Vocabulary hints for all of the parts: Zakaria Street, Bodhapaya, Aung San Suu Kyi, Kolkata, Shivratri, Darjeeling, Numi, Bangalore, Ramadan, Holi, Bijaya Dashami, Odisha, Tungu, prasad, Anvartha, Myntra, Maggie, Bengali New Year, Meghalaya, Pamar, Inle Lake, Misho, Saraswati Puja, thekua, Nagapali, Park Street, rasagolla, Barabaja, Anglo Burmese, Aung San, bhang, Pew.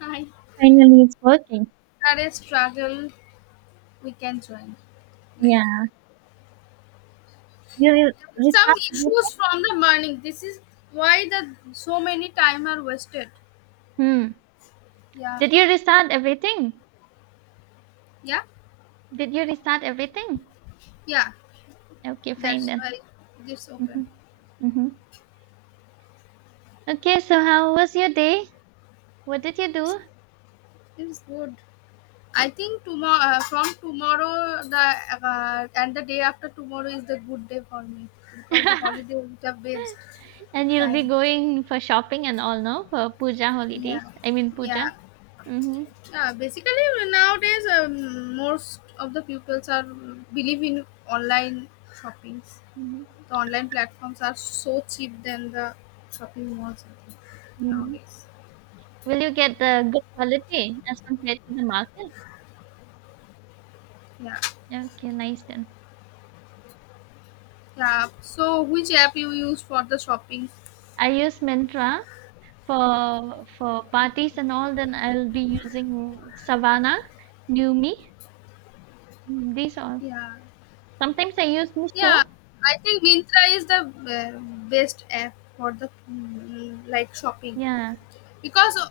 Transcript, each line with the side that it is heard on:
left: Hi.
right: Finally, it's working.
left: That is struggle we can join. Like
right: Yeah. You re-
left: some
right: restart everything?
left: issues from the morning. This is why the so many time are wasted.
right: Hmm.
left: Yeah.
right: Did you restart everything?
left: Yeah.
right: Did you restart everything?
left: Yeah.
right: Okay, fine
left: That's
right: then.
left: why this
right: Mm-hmm.
left: open.
right: Mm-hmm. Okay, so how was your day? What did you do?
left: It's good. I think tomorrow from tomorrow the and the day after tomorrow is the good day for me because the holiday is the best
right: And you'll be
left: time.
right: going for shopping and all, no? For puja holidays.
left: Yeah.
right: I mean puja.
left: Yeah.
right: Mm-hmm.
left: Yeah, basically nowadays most of the pupils are believe in online shoppings.
right: Mm-hmm.
left: The online platforms are so cheap than the shopping malls I think,
right: Mm.
left: nowadays.
right: Will you get the good quality as compared to the market?
left: Yeah,
right: Okay, nice then.
left: yeah. So which app you use for the shopping?
right: I use Myntra. For parties and all, then I'll be using Savannah, Numi. These are
left: Yeah,
right: sometimes I use
left: yeah.
right: Misho.
left: I think Mintra is the best app for the like shopping.
right: Yeah.
left: Because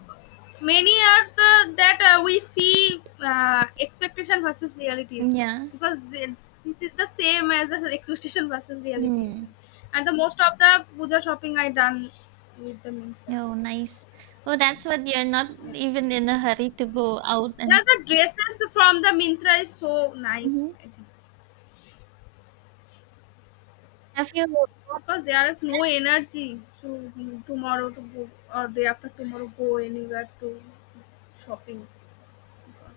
left: many are the that we see expectation versus realities
right: Yeah.
left: because the, this is the same as the expectation versus reality I
right: Hmm.
left: think. And the most of the puja shopping I done with the mintra,
right: Oh, nice. Oh, that's what you're not
left: yeah.
right: even in a hurry to go out
left: Yeah,
right: and.
left: the dresses from the mintra is so nice
right: Mhm.
left: I think
right: Have you?
left: because there is no energy to tomorrow to go or day after tomorrow go anywhere to shopping.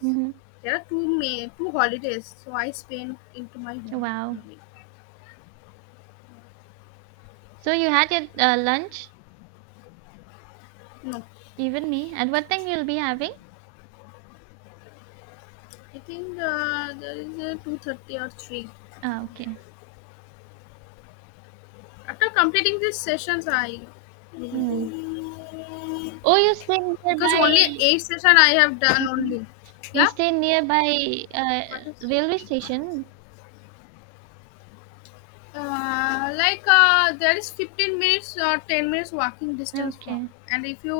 right: Hmm.
left: There are two May two holidays, so I spend into my home
right: Wow.
left: only.
right: So you had your lunch?
left: No,
right: Even me? At what time you'll be having?
left: I think there is a 2:30 or three.
right: Ah, okay.
left: After completing these sessions, I will
right: Hmm.
left: do
right: Oh, you stay
left: because only
right: nearby.
left: eight session I have done
right: Mhm.
left: only.
right: You
left: Yeah,
right: stay nearby
left: what is
right: railway station.
left: like there is 15 minutes or 10 minutes walking distance from,
right: Okay.
left: and if you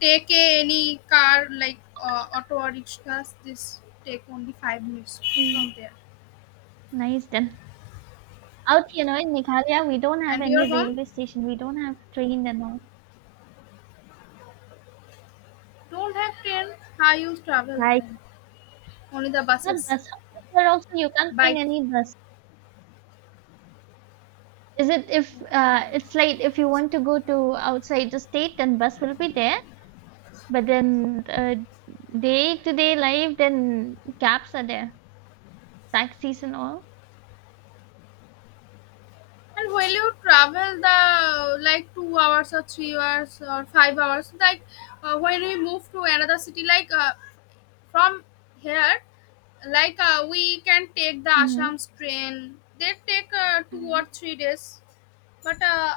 left: take a, any car like auto or rickshaws, this take only 5 minutes
right: Mm,
left: from there
right: nice then. Out here, now in Meghalaya, we don't have
left: and your
right: any
left: home.
right: railway station. We don't have train and all.
left: Don't have train. How you travel
right: Like
left: then? Only the
right: not
left: buses,
right: bus. Out here also, you can't find
left: bike.
right: any bus. Is it if it's
left: Okay.
right: like if you want to go to outside the state, then bus will be there. But then day to day life, then cabs are there, taxis and all.
left: And will you travel the like 2 hours or 3 hours or 5 hours? Like when we move to another city, like from here, like we can take the
right: Mm-hmm.
left: Assam's train. They take two or
right: Mm-hmm.
left: three days, but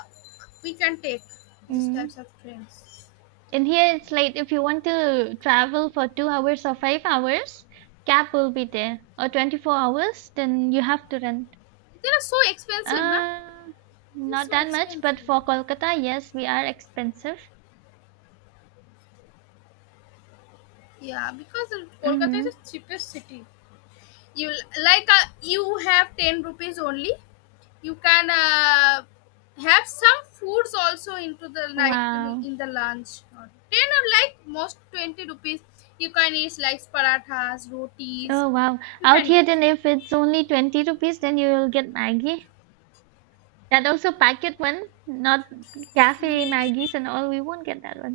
left: we can take these
right: Mm-hmm.
left: types of trains.
right: In here it's like if you want to travel for 2 hours or 5 hours, cab will be there. Or 24 hours, then you have to rent.
left: They are so expensive, na?
right: Uh,
left: This is
right: not
left: so
right: that much, but
left: expensive.
right: for Kolkata, yes, we are expensive.
left: Yeah, because Kolkata is
right: Mm-hmm.
left: the cheapest city. You, like you have 10 rupees only, you can have some foods also into the, like
right: Wow.
left: in the lunch or 10 or like most 20 rupees, you can eat like parathas, rotis
right: Oh, wow.
left: you
right: Out
left: can
right: here,
left: eat.
right: then if it's only 20 rupees, then you'll get Maggie. That also packet one, not cafe Maggies and all. We won't get that one.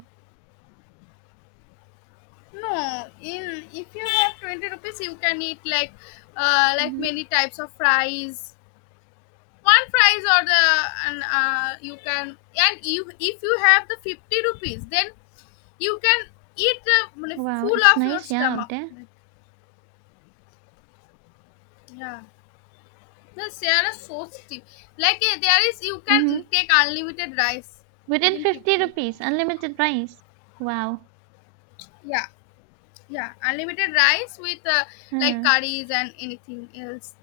left: No, in if you have 20 rupees you can eat like
right: Mm-hmm.
left: many types of fries, one fries or the, and you can, and you if you have the 50 rupees then you can eat the
right: Wow,
left: full
right: it's
left: of your
right: nice, yeah, out
left: stomach,
right: there.
left: like, yeah, the Sierra is so steep, like there is you can
right: Mm-hmm.
left: take unlimited rice
right: Within
left: within
right: 50
left: 50
right: rupees,
left: rupees.
right: unlimited rice. Wow.
left: Yeah, yeah, unlimited rice with like
right: Hmm.
left: curries and anything else,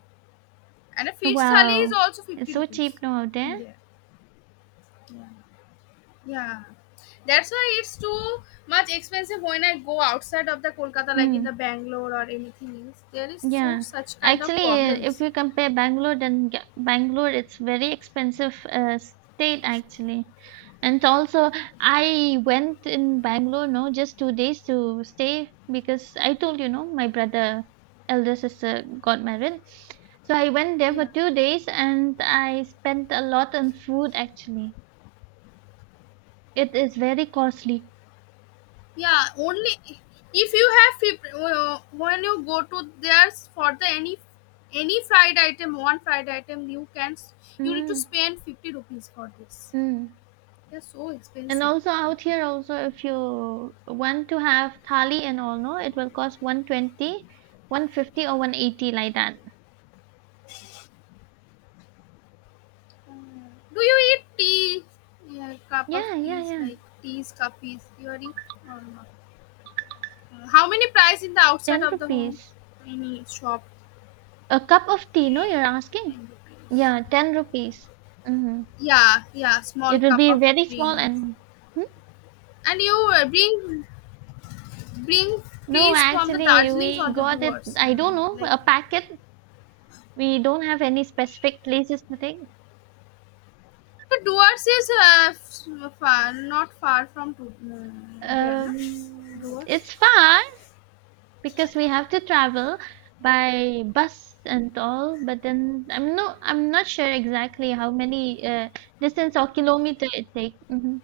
left: and a fish thali is
right: Wow.
left: also
right: It's
left: 50
right: so
left: rupees
right: cheap now out
left: in
right: there.
left: there. Yeah, that's why it's too much expensive when I go outside of the Kolkata, like in the
right: Mm.
left: Bangalore or anything else there is so
right: Yeah.
left: such kind of
right: Actually, if
left: problems.
right: you compare Bangalore, then Bangalore, it's very expensive state actually. And also, I went in Bangalore, no, just 2 days to stay because I told you, no, my brother, elder sister got married. So I went there for
left: Yeah,
right: 2 days and I spent a lot on food actually. It is very costly.
left: yeah, only if you have when you go to there's for the any fried item, one fried item you can you need to
right: Mm,
left: spend 50 rupees for this,
right: mm.
left: they're so
right: And
left: expensive.
right: also out here also if you want to have thali and all no, it will cost 120, 150, or 180 like that.
left: Mm. Do you eat tea? Yeah, cup of
right: Yeah, yeah,
left: teas
right: yeah.
left: like teas cuppies you are eat, or not? How many price in the
right: 10
left: outside of the home,
right: rupees.
left: any shop
right: A cup of tea, no, you're asking?
left: in the place?
right: Yeah, 10 rupees. Mm-hmm.
left: Yeah, yeah, small
right: It will
left: cup
right: be
left: of
right: very small
left: tea.
right: and hmm?
left: And you bring
right: No,
left: trees from the
right: actually
left: Darjeelings
right: we
left: or the
right: got it,
left: Doers.
right: I don't know,
left: Like
right: a packet. We don't have any specific places to take.
left: the Doers is far, not far from to, there, no? Doers.
right: It's far, because we have to travel by bus and all but then I'm not sure exactly how many distance or kilometer it take. Hmm.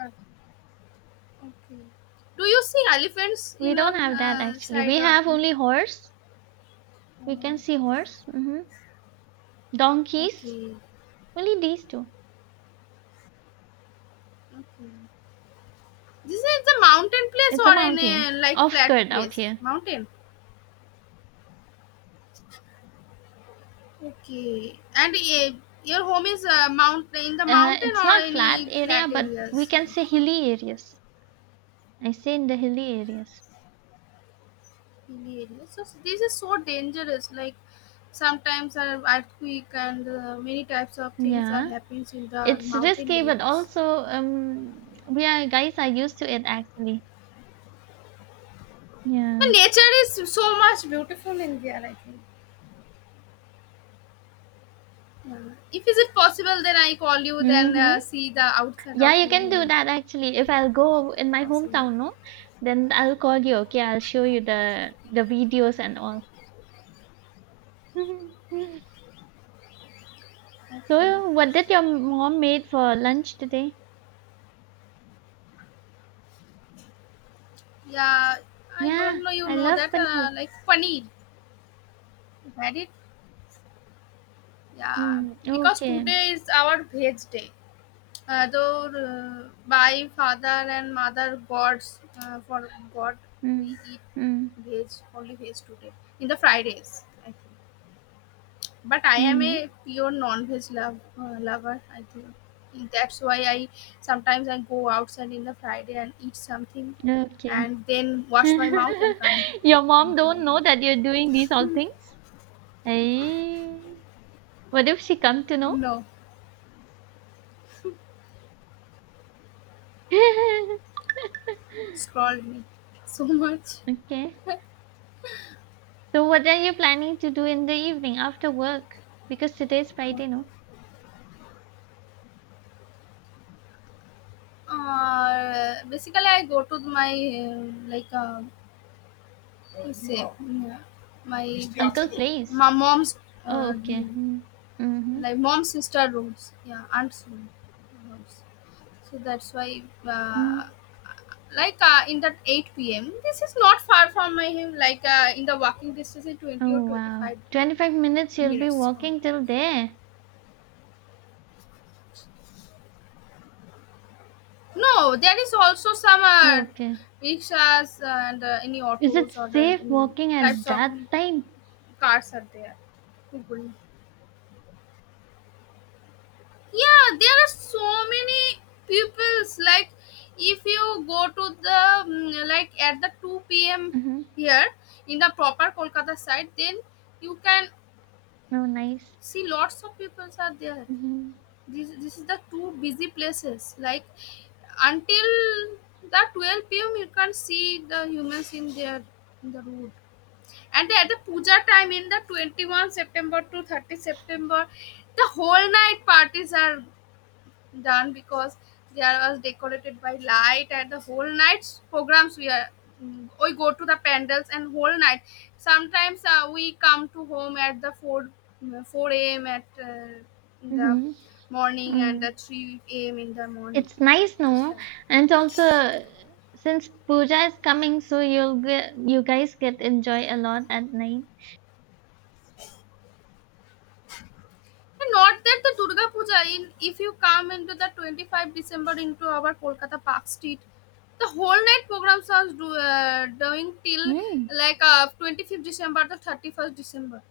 left: Uh, okay. Do you see elephants
right: We
left: in
right: don't
left: your
right: have that actually, we
left: side or
right: have only
left: anything?
right: horse, we can
left: Uh,
right: see horse. Hmm. Donkeys,
left: okay.
right: only these two.
left: Okay. This is the mountain place
right: It's a
left: or in a
right: mountain
left: like
right: off
left: flat
right: skirt out
left: place?
right: here.
left: Mountain. Okay. And your home is mount in the mountain
right: It's
left: or
right: not flat
left: any
right: area
left: flat
right: but we
left: areas?
right: can say hilly areas, I say in the hilly areas.
left: Hilly areas. So this is so dangerous. Like sometimes an earthquake and many types of things are
right: Yeah,
left: happening in the
right: it's
left: mountain
right: risky but
left: areas.
right: also um we are guys are used to it actually.
left: But
right: Yeah.
left: nature is so much beautiful in there, I think. Yeah. If is it possible, then I call you. Then
right: Mhm.
left: see the outside
right: Yeah,
left: of
right: you
left: your
right: can do
left: home.
right: that actually. If I'll go in my
left: Possible.
right: hometown, no, then I'll call you. Okay, I'll show you the videos and all.
left: Okay.
right: So, what did your mom made for lunch today?
left: Yeah, I
right: Yeah,
left: don't know. You
right: I
left: know
right: love
left: that
right: paneer.
left: like paneer. You had it. Yeah,
right: Mm,
left: because
right: okay.
left: today is our veg day. Though by father and mother gods for god we
right: Mm,
left: eat
right: mm,
left: veg, only veg today, in the Fridays I think. But I am a
right: mm,
left: pure non-veg lover I think. That's why I sometimes I go outside in the Friday and eat something,
right: okay.
left: and then wash my mouth and come
right: Your mom
left: into my
right: don't know
left: home.
right: that you're doing these all things? Hey, what if she come to know?
left: No, scrolled me so much.
right: Okay. So, what are you planning to do in the evening after work? Because today is Friday, no?
left: Basically I go to my uh, like say, yeah, my
right: Uncle plays.
left: my mom's
right: Oh,
left: uh,
right: okay. Hmm. Mm-hmm.
left: like mom's sister roads, yeah, aunt's roads. So that's why uh,
right: Hmm.
left: like in that 8 p.m, this is not far from my home, like in the walking distance in 20 or
right: Oh, wow.
left: 25
right: 25 minutes you'll be
left: minutes only
right: walking
left: take.
right: till there.
left: No, there is also some
right: Oh, okay.
left: rickshaws and any
right: Is it
left: autos or
right: safe
left: any
right: walking at
left: types of
right: that time?
left: cars are there, people. Yeah, there are so many pupils like if you go to the like at the 2 p.m
right: Mm-hmm.
left: here in the proper Kolkata side, then you can
right: Oh, nice.
left: see lots of pupils are there.
right: Mm-hmm.
left: This is the two busy places like, until the 12 p.m you can see the humans in there in the road. And at the puja time in the 21 September to 30 September, the whole night parties are done because there was decorated by light and the whole night's programs we are, we go to the pandals and whole night. Sometimes we come to home at the 4 a.m at in the
right: Mm-hmm.
left: morning, and
right: Mm.
left: the 3 a.m in the morning
right: It's nice,
left: this
right: no?
left: time.
right: And also, since puja is coming, so you'll get, you guys get enjoy a lot at night.
left: And not that, the Durga Puja, in if you come into the 25 December into our Kolkata Park Street, the whole night programs are doing till
right: Mm.
left: like 25th December to 31st December.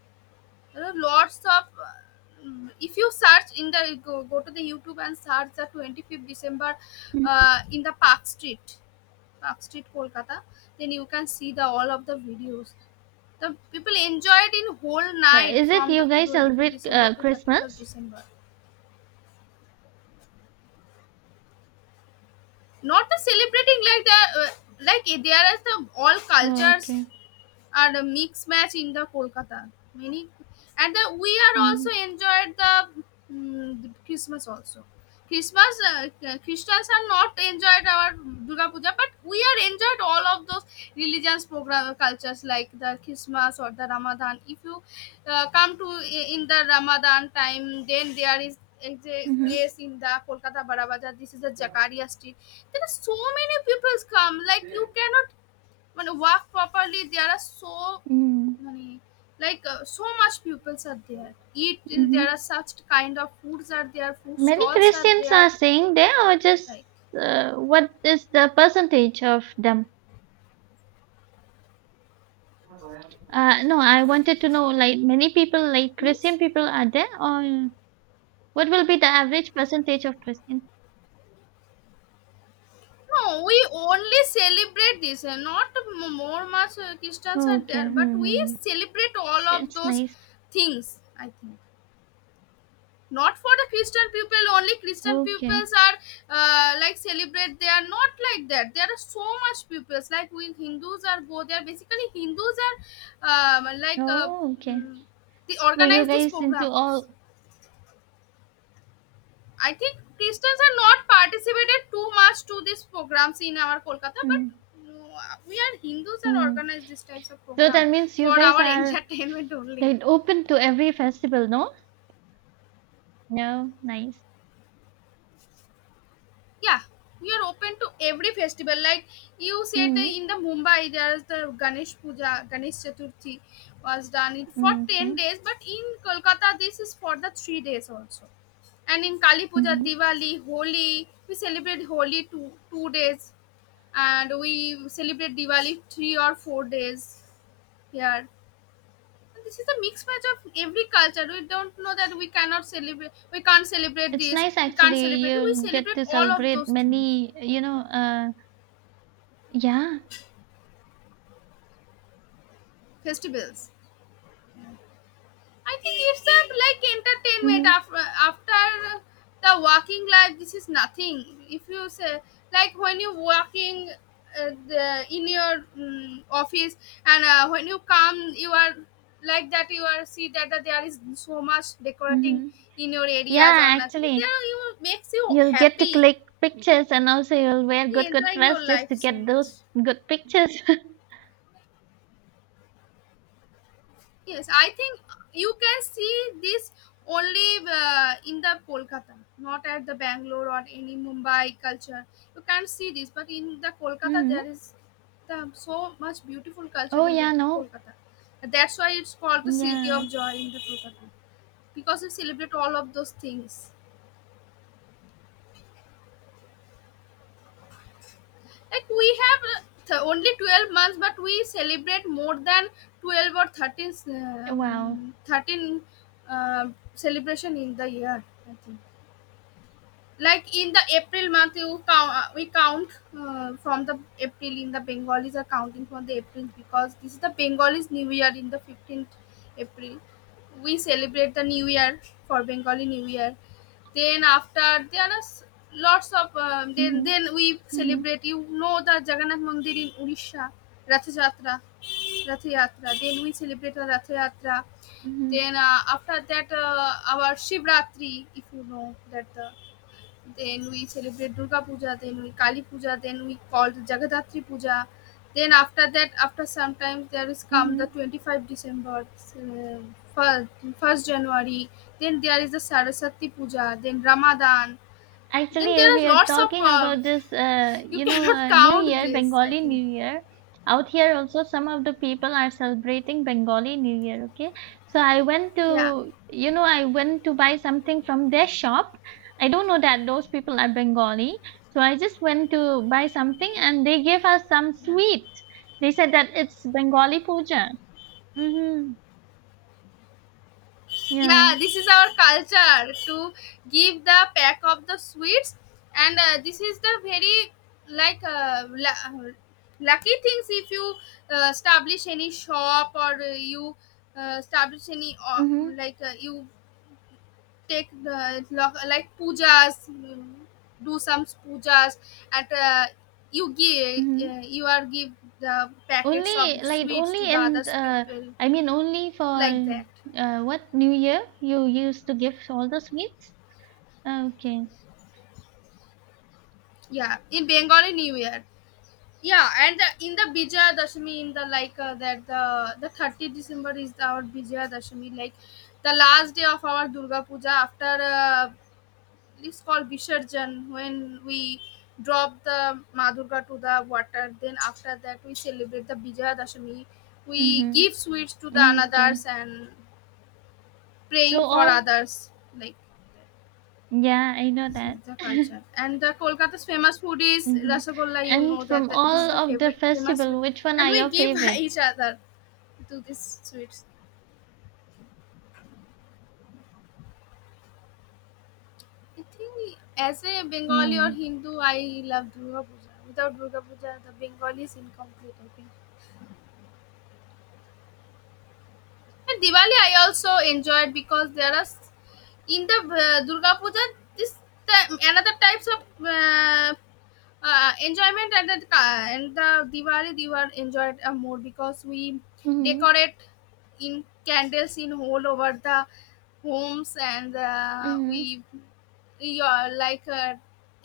left: There are lots of, if you search in the go to the YouTube and search the 25th December in the Park Street Kolkata, then you can see the all of the videos, the people enjoyed in whole
right: But
left: night
right: is it
left: from the
right: you guys
left: 25th
right: celebrate
left: December to 31st
right: Christmas?
left: December. Not the celebrating like the like there is the all
right: Oh,
left: cultures
right: okay.
left: are a mixed match in the Kolkata. Many and the, we are also
right: Mm,
left: enjoyed the, the Christmas also. Christmas, Christians are not enjoyed our Durga Puja, but we are enjoyed all of those religions program cultures like the Christmas or the Ramadan. If you come to in the Ramadan time, then there is a
right: mm-hmm,
left: place in the Kolkata Barabaja. This is the Jakaria Street. There are so many people come. Like you cannot when work properly, there are so
right: mm,
left: many, like so much pupils are there eat,
right: mm-hmm.
left: there are such kind of foods are there, food
right: Many
left: stalls are
right: Christians
left: there,
right: are saying they are just
left: like,
right: what is the percentage of them? No, I wanted to know like many people like Christian
left: means.
right: people are there or what will be the average percentage of Christian?
left: No, we only celebrate this and not more much Christians
right: Oh,
left: are
right: okay.
left: there, but we
right: Mm-hmm.
left: celebrate all of
right: It's
left: those
right: nice.
left: things I think. Not for the Christian people only, Christian
right: Okay.
left: peoples are like celebrate, they are not like that, there are so much peoples like, we Hindus are go there, basically Hindus are like
right: Oh, okay.
left: mm, they
right: So you
left: organize these
right: guys into
left: programs.
right: all.
left: I think Christians are not participated too much to these programs in our Kolkata, but
right: Mm,
left: mm, we are Hindus are
right: mm.
left: organize these types of
right: So
left: program
right: that means you
left: for
right: guys
left: our
right: are
left: entertainment only.
right: they'd open to every festival, no? No, nice.
left: Yeah, we are open to every festival like you said that
right: Mm-hmm.
left: in the Mumbai there's the Ganesh Puja, Ganesh Chaturthi was done it for
right: Mm,
left: 10
right: okay.
left: days, but in Kolkata this is for the 3 days also. And in Kali Puja,
right: Mm-hmm.
left: Diwali, Holi, we celebrate Holi 2 2 days, and we celebrate Diwali 3 or 4 days here. And this is a mixed match of every culture, we don't know that we cannot celebrate, we can't celebrate
right: It's
left: this,
right: nice
left: we can't
right: actually.
left: celebrate, we
right: You'll get
left: celebrate
right: to
left: all of
right: celebrate
left: those things
right: many, you
left: like
right: know,
left: that,
right: yeah.
left: festivals. I think it's a like entertainment
right: Mm-hmm.
left: after the working life. This is nothing. If you say, like when you working the, in your office, and when you come, you are like that. You are see that, that there is so much decorating
right: Mm-hmm.
left: in your areas or
right: Yeah,
left: nothing,
right: actually,
left: there you makes you
right: you'll get to
left: happy.
right: click pictures and also you'll wear
left: You
right: good, good
left: enjoying your
right: dress just
left: life
right: to
left: so
right: get those
left: much.
right: good pictures.
left: Yes, I think you can see this only in the Kolkata, not at the Bangalore or any Mumbai culture. You can't see this, but in the Kolkata
right: Mm-hmm.
left: there is the, so much beautiful culture
right: Oh,
left: in the
right: yeah, no.
left: Kolkata. That's why it's called the city
right: Yeah.
left: of joy in the Kolkata because we celebrate all of those things. Like we have only 12 months, but we celebrate more than 12 or 13,
right: Wow.
left: 13 uh, celebration in the year. I think. Like in the April month, we count from the April in the Bengalis are counting from the April because this is the Bengalis New Year in the 15th April. We celebrate the New Year for Bengali New Year. Then after there are lots of then
right: Mm-hmm.
left: then we
right: Mm-hmm.
left: celebrate. You know the Jagannath Mandir in Odisha, Rath Yatra, Rath Yatra. Then we celebrate the Rath Yatra.
right: Mm-hmm.
left: Then after that, our Shivratri, if you know that. Then we celebrate Durga Puja, then we Kali Puja, then we called Jagadatri Puja. Then after that, after sometimes there is come the
right: Mm-hmm.
left: 25 December, uh, fir- 1st January, then there is the Saraswati Puja, then Ramadan.
right: Actually,
left: Then
right: if
left: there is
right: we are
left: lots of,
right: talking about this,
left: you
right: you know,
left: cannot
right: New
left: count
right: Year,
left: this, I
right: Bengali
left: think.
right: New Year, out here also some of the people are celebrating Bengali New Year. Okay, so I went
left: Yeah,
right: to, you know, I went to buy something from their shop. I don't know that those people are Bengali, so I just went to buy something, and they gave us some
left: yeah.
right: sweet. They said that it's Bengali puja. Mm-hmm. Yeah.
left: Yeah, this is our culture to give the pack of the sweets, and this is the very like lucky things if you establish any shop, or you establish any
right: Mm-hmm.
left: like you take the like pujas, do some pujas at you give
right: Mm-hmm.
left: you are give the packets of
right: Only like
left: sweets to
right: only
left: the
right: and
left: others people,
right: I mean only for
left: like that.
right: what New Year you used to give all the sweets? Okay.
left: Yeah, in Bengali New Year. Yeah, and in the Bijaya Dashami, in the like that the 30th December is the, our Bijaya Dashami, like the last day of our Durga Puja after it's called Visharjan when we drop the Ma Durga to the water. Then after that we celebrate the Bijaya Dashami. We
right: Mm-hmm.
left: give sweets to the
right: Okay.
left: anadars and
right: So
left: praying for
right: all
left: others, like.
right: yeah, I know that.
left: Siddha culture. And Kolkata's famous food is
right: Mm-hmm.
left: rasagolla. You
right: And
left: know that,
right: from
left: that this
right: all
left: is the
right: of the
left: favorite famous
right: festival,
left: sweet,
right: which one are
left: and we
right: your
left: give
right: favorite?
left: each other to these sweets. I think as a Bengali or
right: Mm.
left: Hindu, I love Durga Puja. Without Durga Puja, the Bengali is incomplete, I think. And Diwali, I also enjoyed because there are in the Durga Puja this another types of enjoyment at the and the Diwali enjoyed more, because we
right: Mm-hmm.
left: decorate in candles in all over the homes, and
right: Mm-hmm.
left: we are like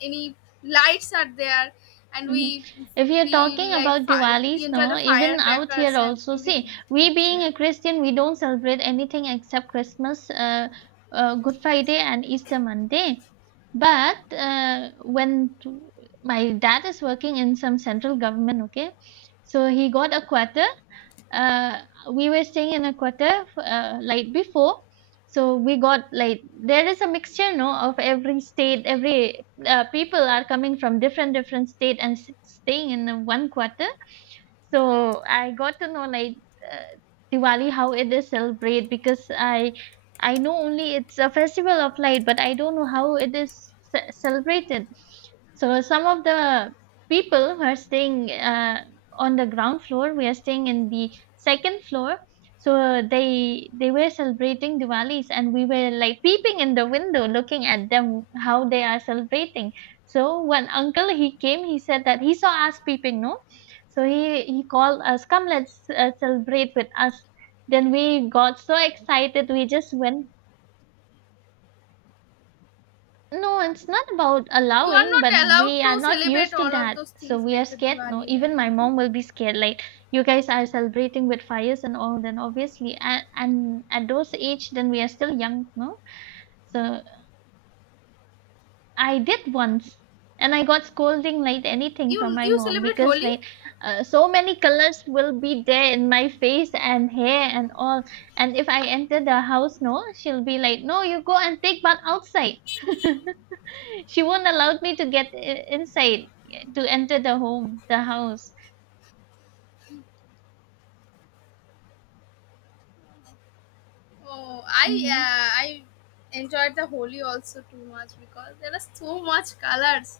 left: any lights are there, and
right: Mhm. If you're talking about
left: we
right: Diwali's,
left: enjoy
right: no,
left: the
right: even out here
left: firecrackers and
right: also, see,
left: everything
right: we
left: is
right: being
left: there.
right: a Christian, we don't celebrate anything except Christmas, Good Friday, and Easter Monday. But when my dad is working in some central government, okay, so he got a quarter uh, we were staying in a quarter like before, so we got like there is a mixture no of every state, every people are coming from different different state and staying in a one quarter, so I got to know like uh, diwali how it is celebrated because I know only it's a festival of light but I don't know how it is celebrated. So some of the people who are staying on the ground floor. We are staying in the second floor. So they were celebrating Diwalis, and we were like peeping in the window, looking at them how they are celebrating. So when uncle he came, he said that he saw us peeping, no. So he called us, come let's celebrate with us. Then we got so excited, we just went no, it's not about
left: You are
right: allowing, but
left: not
right: we
left: allowed
right: are
left: to
right: not
left: celebrate
right: used to
left: all of
right: that.
left: those
right: So
left: things
right: we are
left: like the
right: scared. No,
left: Diwalis and
right: even my
left: anything.
right: mom will be scared. Like, you guys are celebrating with fires and all, then obviously, and at those age, then we are still young, no? So I did once, and I got scolding like anything from
left: You
right: my
left: you
right: mom
left: celebrate
right: because
left: Holi?
right: like so many colors will be there in my face and hair and all. And if I enter the house, no, she'll be like, "No, you go and take bath outside." She won't allow me to get inside yeah, to enter the home, the house.
left: Oh, I
right: Mm-hmm.
left: uh, I enjoyed the Holi also too much because there are so much colors.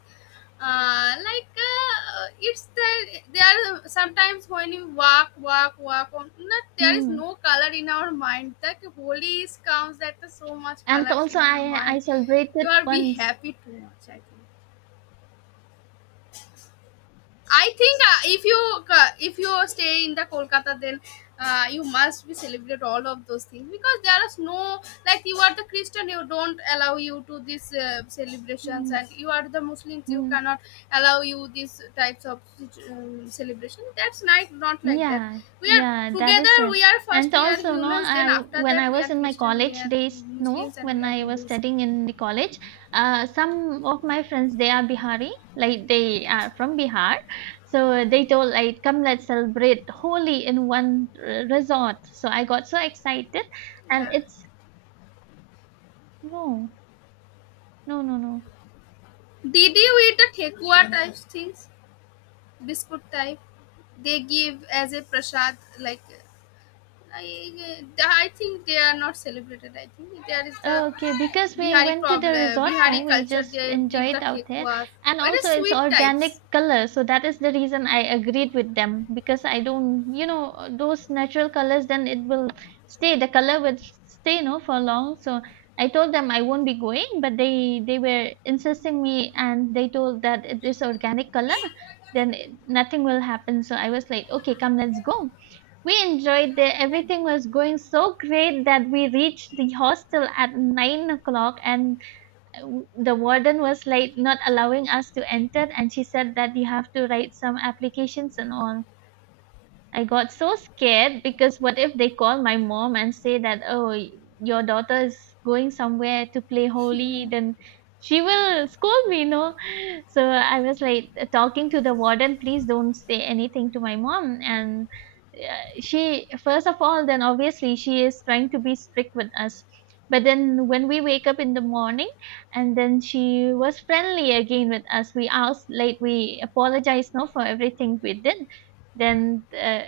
left: Like, it's the there are sometimes when you walk, walk, walk on. Not there is
right: Mm.
left: no color in our mind. That Holi is comes that so much
right: And
left: colors
right: also,
left: in your
right: I
left: mind. You
right: celebrated
left: are be
right: once.
left: happy too much, I think. I think if you stay in the Kolkata, then you must be celebrate all of those things, because there is no, like, you are the Christian, you don't allow you to these celebrations,
right: Mm-hmm.
left: and you are the Muslims, you cannot allow you these types of celebration. That's not not like that.
right: Yeah,
left: We are
right: yeah, that is
left: together.
right: it.
left: We are first.
right: And
left: We are
right: also, no,
left: humans. Then
right: I
left: after
right: when I
left: that, we
right: was
left: are
right: in my
left: Christian. We
right: college
left: are
right: days, no,
left: Muslims, and
right: when
left: we are
right: I was
left: Hindus.
right: studying in the college, some of my friends they are Bihari, like they are from Bihar, so they told like, come, let's celebrate Holi in one resort. So I got so excited, and
left: Yeah.
right: it's no, no, no, no.
left: Did you eat the thekua type things? Biscuit type they give as a prasad, like. I think they are not celebrated. I think there is the
right: Okay, because we
left: bihari
right: went to the
left: problem,
right: resort, no,
left: bihari
right: we
left: culture,
right: just
left: they
right: enjoy
left: give
right: it
left: the
right: out there.
left: thekuas.
right: And
left: What
right: also
left: are
right: it's
left: sweet
right: organic
left: types?
right: color, so that is the reason I agreed with them because I don't, you know, those natural colors then it will stay, the color will stay, no, for long. So I told them I won't be going, but they were insisting me and they told that it is organic color, then it, nothing will happen. So I was like, okay, come, let's go. We enjoyed the everything was going so great that we reached the hostel at 9 o'clock and the warden was like not allowing us to enter and she said that you have to write some applications and all. I got so scared because what if they call my mom and say that, oh, your daughter is going somewhere to play holy, then she will scold me, no? So I was like talking to the warden, please don't say anything to my mom. And she, first of all, then obviously she is trying to be strict with us. But then when we wake up in the morning, and then she was friendly again with us. We asked, like, we apologized, no, for everything we did then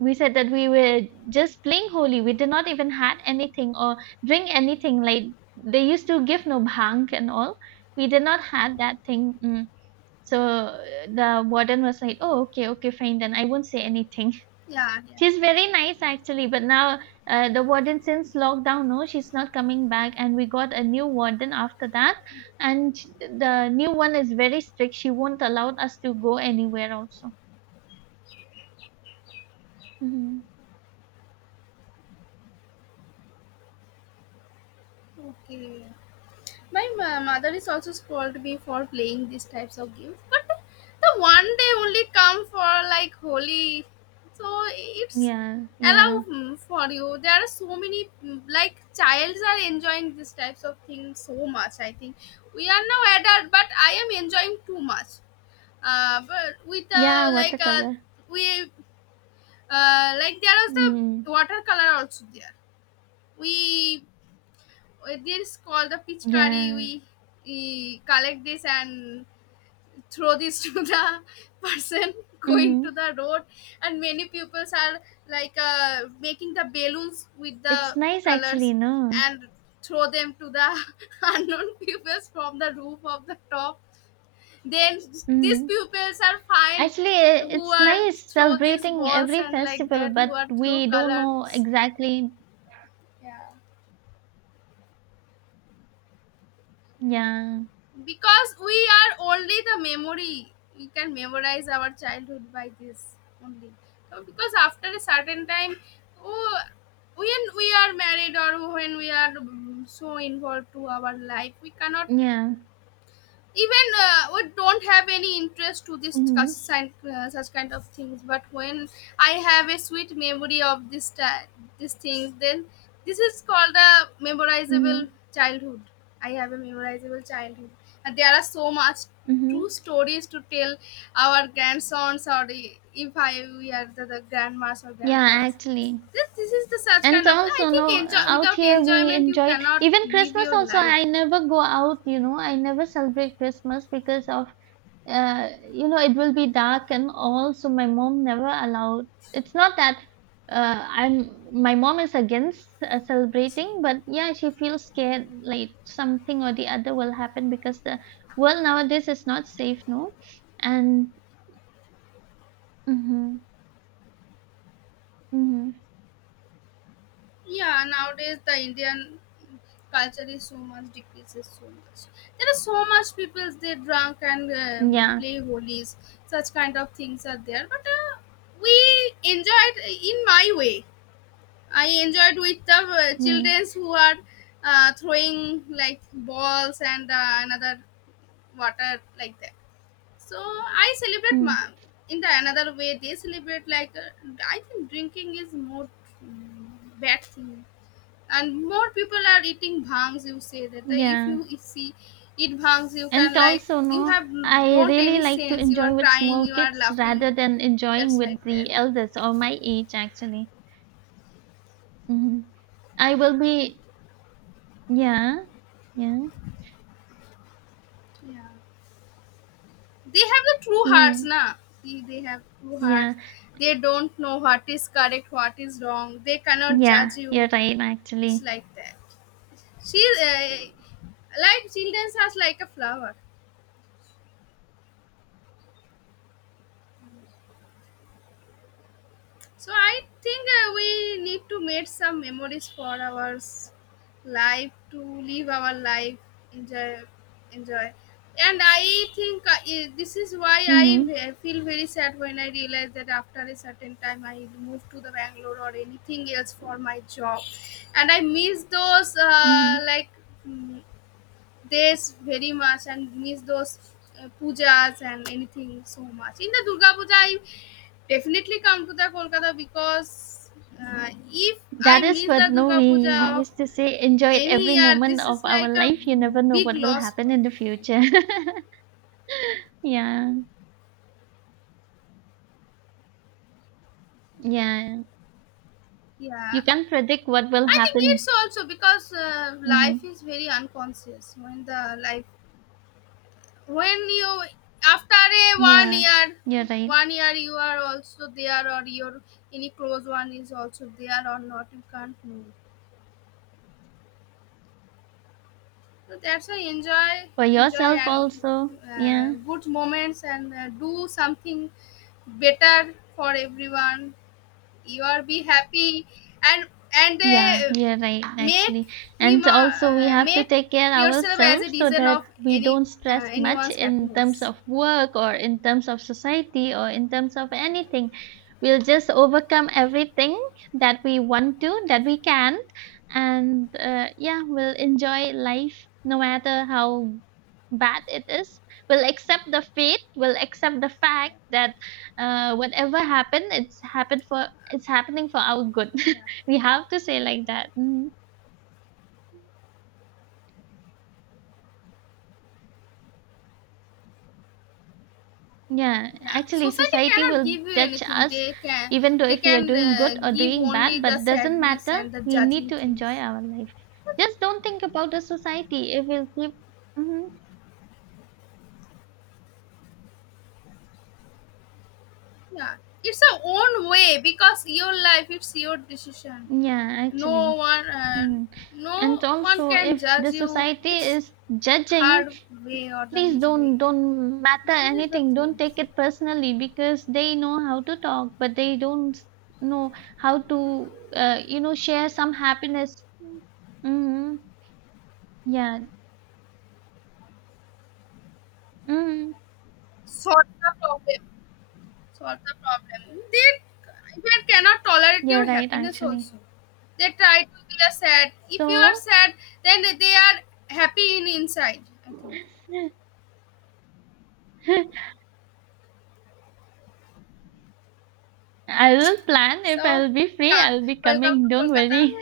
right: we said that we were just playing holy. We did not even had anything or drink anything. Like they used to give no bhang and all. We did not had that thing. Mm. So the warden was like, "Oh, okay, okay, fine. Then I won't say anything."
left: Yeah, yeah,
right: She's very nice actually, but now the warden since lockdown, no, she's not coming back, and we got a new warden after that, and the new one is very strict. She won't allow us to go anywhere. Also, hmm,
left: okay. My mother is also scolded me for playing these types of games, but the one day only come for like Holi, so it's
right: yeah, yeah,
left: allow, for you. There are so many, like childs are enjoying these types of things so much, I think. We are now adult, but I am enjoying too much. But with
right: yeah.
left: like
right: Watercolor.
left: we like there was the
right: Mm,
left: watercolor also there. We There is called the pitchkari.
right: yeah.
left: We collect this and throw this to the person going
right: Mm.
left: to the road. And many pupils are like making the balloons with
right: It's
left: the
right: nice actually,
left: colors
right: no?
left: and throw them to the unknown pupils from the roof of the top. Then these
right: Mm.
left: pupils are fined
right: Actually,
left: who
right: it's
left: are
right: nice
left: throw these
right: celebrating
left: balls,
right: every
left: and like
right: festival,
left: that who
right: but
left: are throw
right: we don't know
left: colors.
right: exactly.
left: Yeah.
right: Yeah.
left: Because we are only the memory, we can memorize our childhood by this only. So because after a certain time, oh, when we are married or when we are, so involved to our life, we cannot
right: Yeah.
left: even, we don't have any interest to this
right: Mm-hmm.
left: such kind of things, but when I have a sweet memory of this these things, then this is called a memorizable
right: Mm-hmm.
left: childhood. I have a memorizable childhood, and there are so much true
right: Mm-hmm.
left: stories to tell our grandsons, or if I we are the grandmas or
right: Yeah,
left: grandpas.
right: actually.
left: This is the such
right: And
left: kind of, I
right: also,
left: think,
right: no,
left: enjoy.
right: out
left: Without
right: here we
left: enjoyment you
right: enjoy it.
left: cannot
right: Even
left: live
right: Christmas
left: your
right: also,
left: life,
right: I never go out, you
left: I
right: know, I
left: think.
right: never celebrate Christmas because of you know, it will be dark and all. So my mom never allowed. It's not that I'm. My mom is against celebrating, but yeah, she feels scared like something or the other will happen because the world nowadays is not safe, no. And mm-hmm, mm-hmm,
left: Yeah, nowadays the Indian culture is so much decreases so much. There are so much people they drunk and
right: yeah,
left: play holies. Such kind of things are there, but we enjoyed in my way. I enjoyed with the
right: yeah,
left: childrens who are throwing like balls and another water, like that. So I celebrate
right: mm,
left: in the another way. They celebrate, like, I think drinking is more, bad thing, and more people are eating bhangs, you say that if
right: yeah.
left: you e- see eat bhangs you
right: And
left: can, like,
right: also,
left: you
right: no,
left: have
right: I
left: don't
right: really
left: any
right: like to
left: sense, you are
right: enjoy with
left: crying,
right: small
left: you are
right: kids rather
left: laughing,
right: than enjoying
left: that's
right: with
left: like that.
right: the elders or my age, actually. Mm-hmm. I will be yeah, yeah.
left: Yeah, they have the true hearts
right: Mm.
left: na. See, they have true
right: Yeah,
left: hearts. They don't know what is correct, what is wrong. They cannot
right: yeah,
left: judge
right: you're
left: you.
right: right
left: It's
right: actually.
left: like that. She Like children are like a flower. So I think we need to make some memories for our life, to live our life, enjoy, enjoy. And I think, this is why I
right: Hmm.
left: feel very sad when I realize that after a certain time I move to the Bangalore or anything else for my job, and I miss those
right: Hmm.
left: like, mm, this very much, and miss those pujas and anything so much. In the Durga Puja, I definitely come to the Kolkata, because if I
right: That is
left: miss
right: what
left: the
right: no
left: Durga
right: we
left: Puja
right: we
left: of
right: used to say enjoy
left: any
right: every
left: year,
right: moment
left: this
right: of
left: is
right: our
left: like a
right: life. You never know
left: big
right: what will
left: loss for
right: happen in
left: me,
right: the
left: I
right: future.
left: think.
right: Yeah, yeah. You
left: Yeah,
right: can't predict what will
left: I think it's
right: happen.
left: also because
right: Hmm.
left: life is very unconscious. When the life When you after a one
right: Yeah,
left: year
right: you're right.
left: one year you are also there, or your any close one is also there or not, you can't know. So that's why enjoy,
right: For
left: enjoy,
right: yourself
left: and
right: also. Yeah.
left: good moments, and do something better for everyone. You are be happy, and and
right: Yeah,
left: uh,
right: you're right,
left: make
right: actually. And also, we have to
left: make
right: take care
left: yourself as a
right: ourselves so
left: reason
right: that
left: of
right: we
left: any,
right: don't stress much
left: anyone's
right: in terms
left: happiness.
right: of work or in terms of society or in terms of anything. We'll just overcome everything that we want to, that we can. And yeah, we'll enjoy life no matter how bad it is. We'll accept the fate, we'll accept the fact that whatever happened, it's happened for it's happening for our good.
left: Yeah.
right: We have to say like that. Mm. Yeah,
left: Yeah,
right: actually,
left: society
right: society
left: cannot
right: will
left: give you
right: judge
left: anything.
right: us
left: they can
right: even though
left: they
right: if we are
left: can
right: doing good or
left: give
right: doing
left: only
right: bad,
left: the
right: but doesn't
left: sadness
right: matter.
left: and the
right: We need
left: judging
right: to enjoy
left: things.
right: our life. Just don't think about the society. It will keep. Mhm.
left: Yeah, it's a own way because your life, it's your decision.
right: Yeah,
left: no
right: actually.
left: one uh,
right: Mm. And
left: no one
right: also,
left: can
right: if
left: judge
right: the
left: you.
right: society
left: It's
right: is judging
left: her way or the
right: please
left: his way.
right: don't matter
left: This is the
right: anything, don't
left: thing.
right: take it personally because they know how to talk but they don't know how to you know share some happiness. Mm-hmm. Yeah. Mm-hmm.
left: Sort of problem Solve the problem. They even cannot tolerate
right: You're
left: your
right: right
left: happiness
right: actually.
left: also. They try to be a sad. If you are
right: So
left: sad, then they are happy in inside. I think.
right: I will plan, if
left: So.
right: I'll be free
left: Ka-
right: I'll be
left: Welcome
right: coming,
left: to
right: don't
left: Kolkata.
right: worry.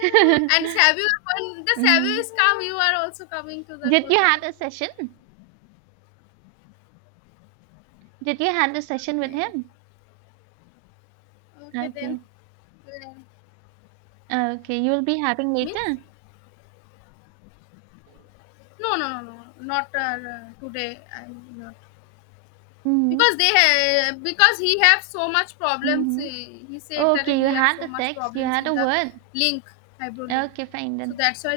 left: And Sabu, when the Sabu
right: Mm-hmm.
left: is come, you are also coming to the
right: Did you had
left: Kolkata.
right: a session, did you had a session with
left: Okay,
right: him?
left: okay
right: Okay,
left: then. Uh,
right: okay you'll be having
left: Means
right: later.
left: no, no, no, no, not today. I'm not.
right: Mm-hmm.
left: Because he have so much problems,
right: Mm-hmm.
left: he said that
right: Okay, you
left: he have
right: had the
left: so much
right: text, you
left: problems
right: had
left: in
right: a
left: the
right: word.
left: link Hybro link.
right: Okay, fine
left: So
right: then.
left: that's why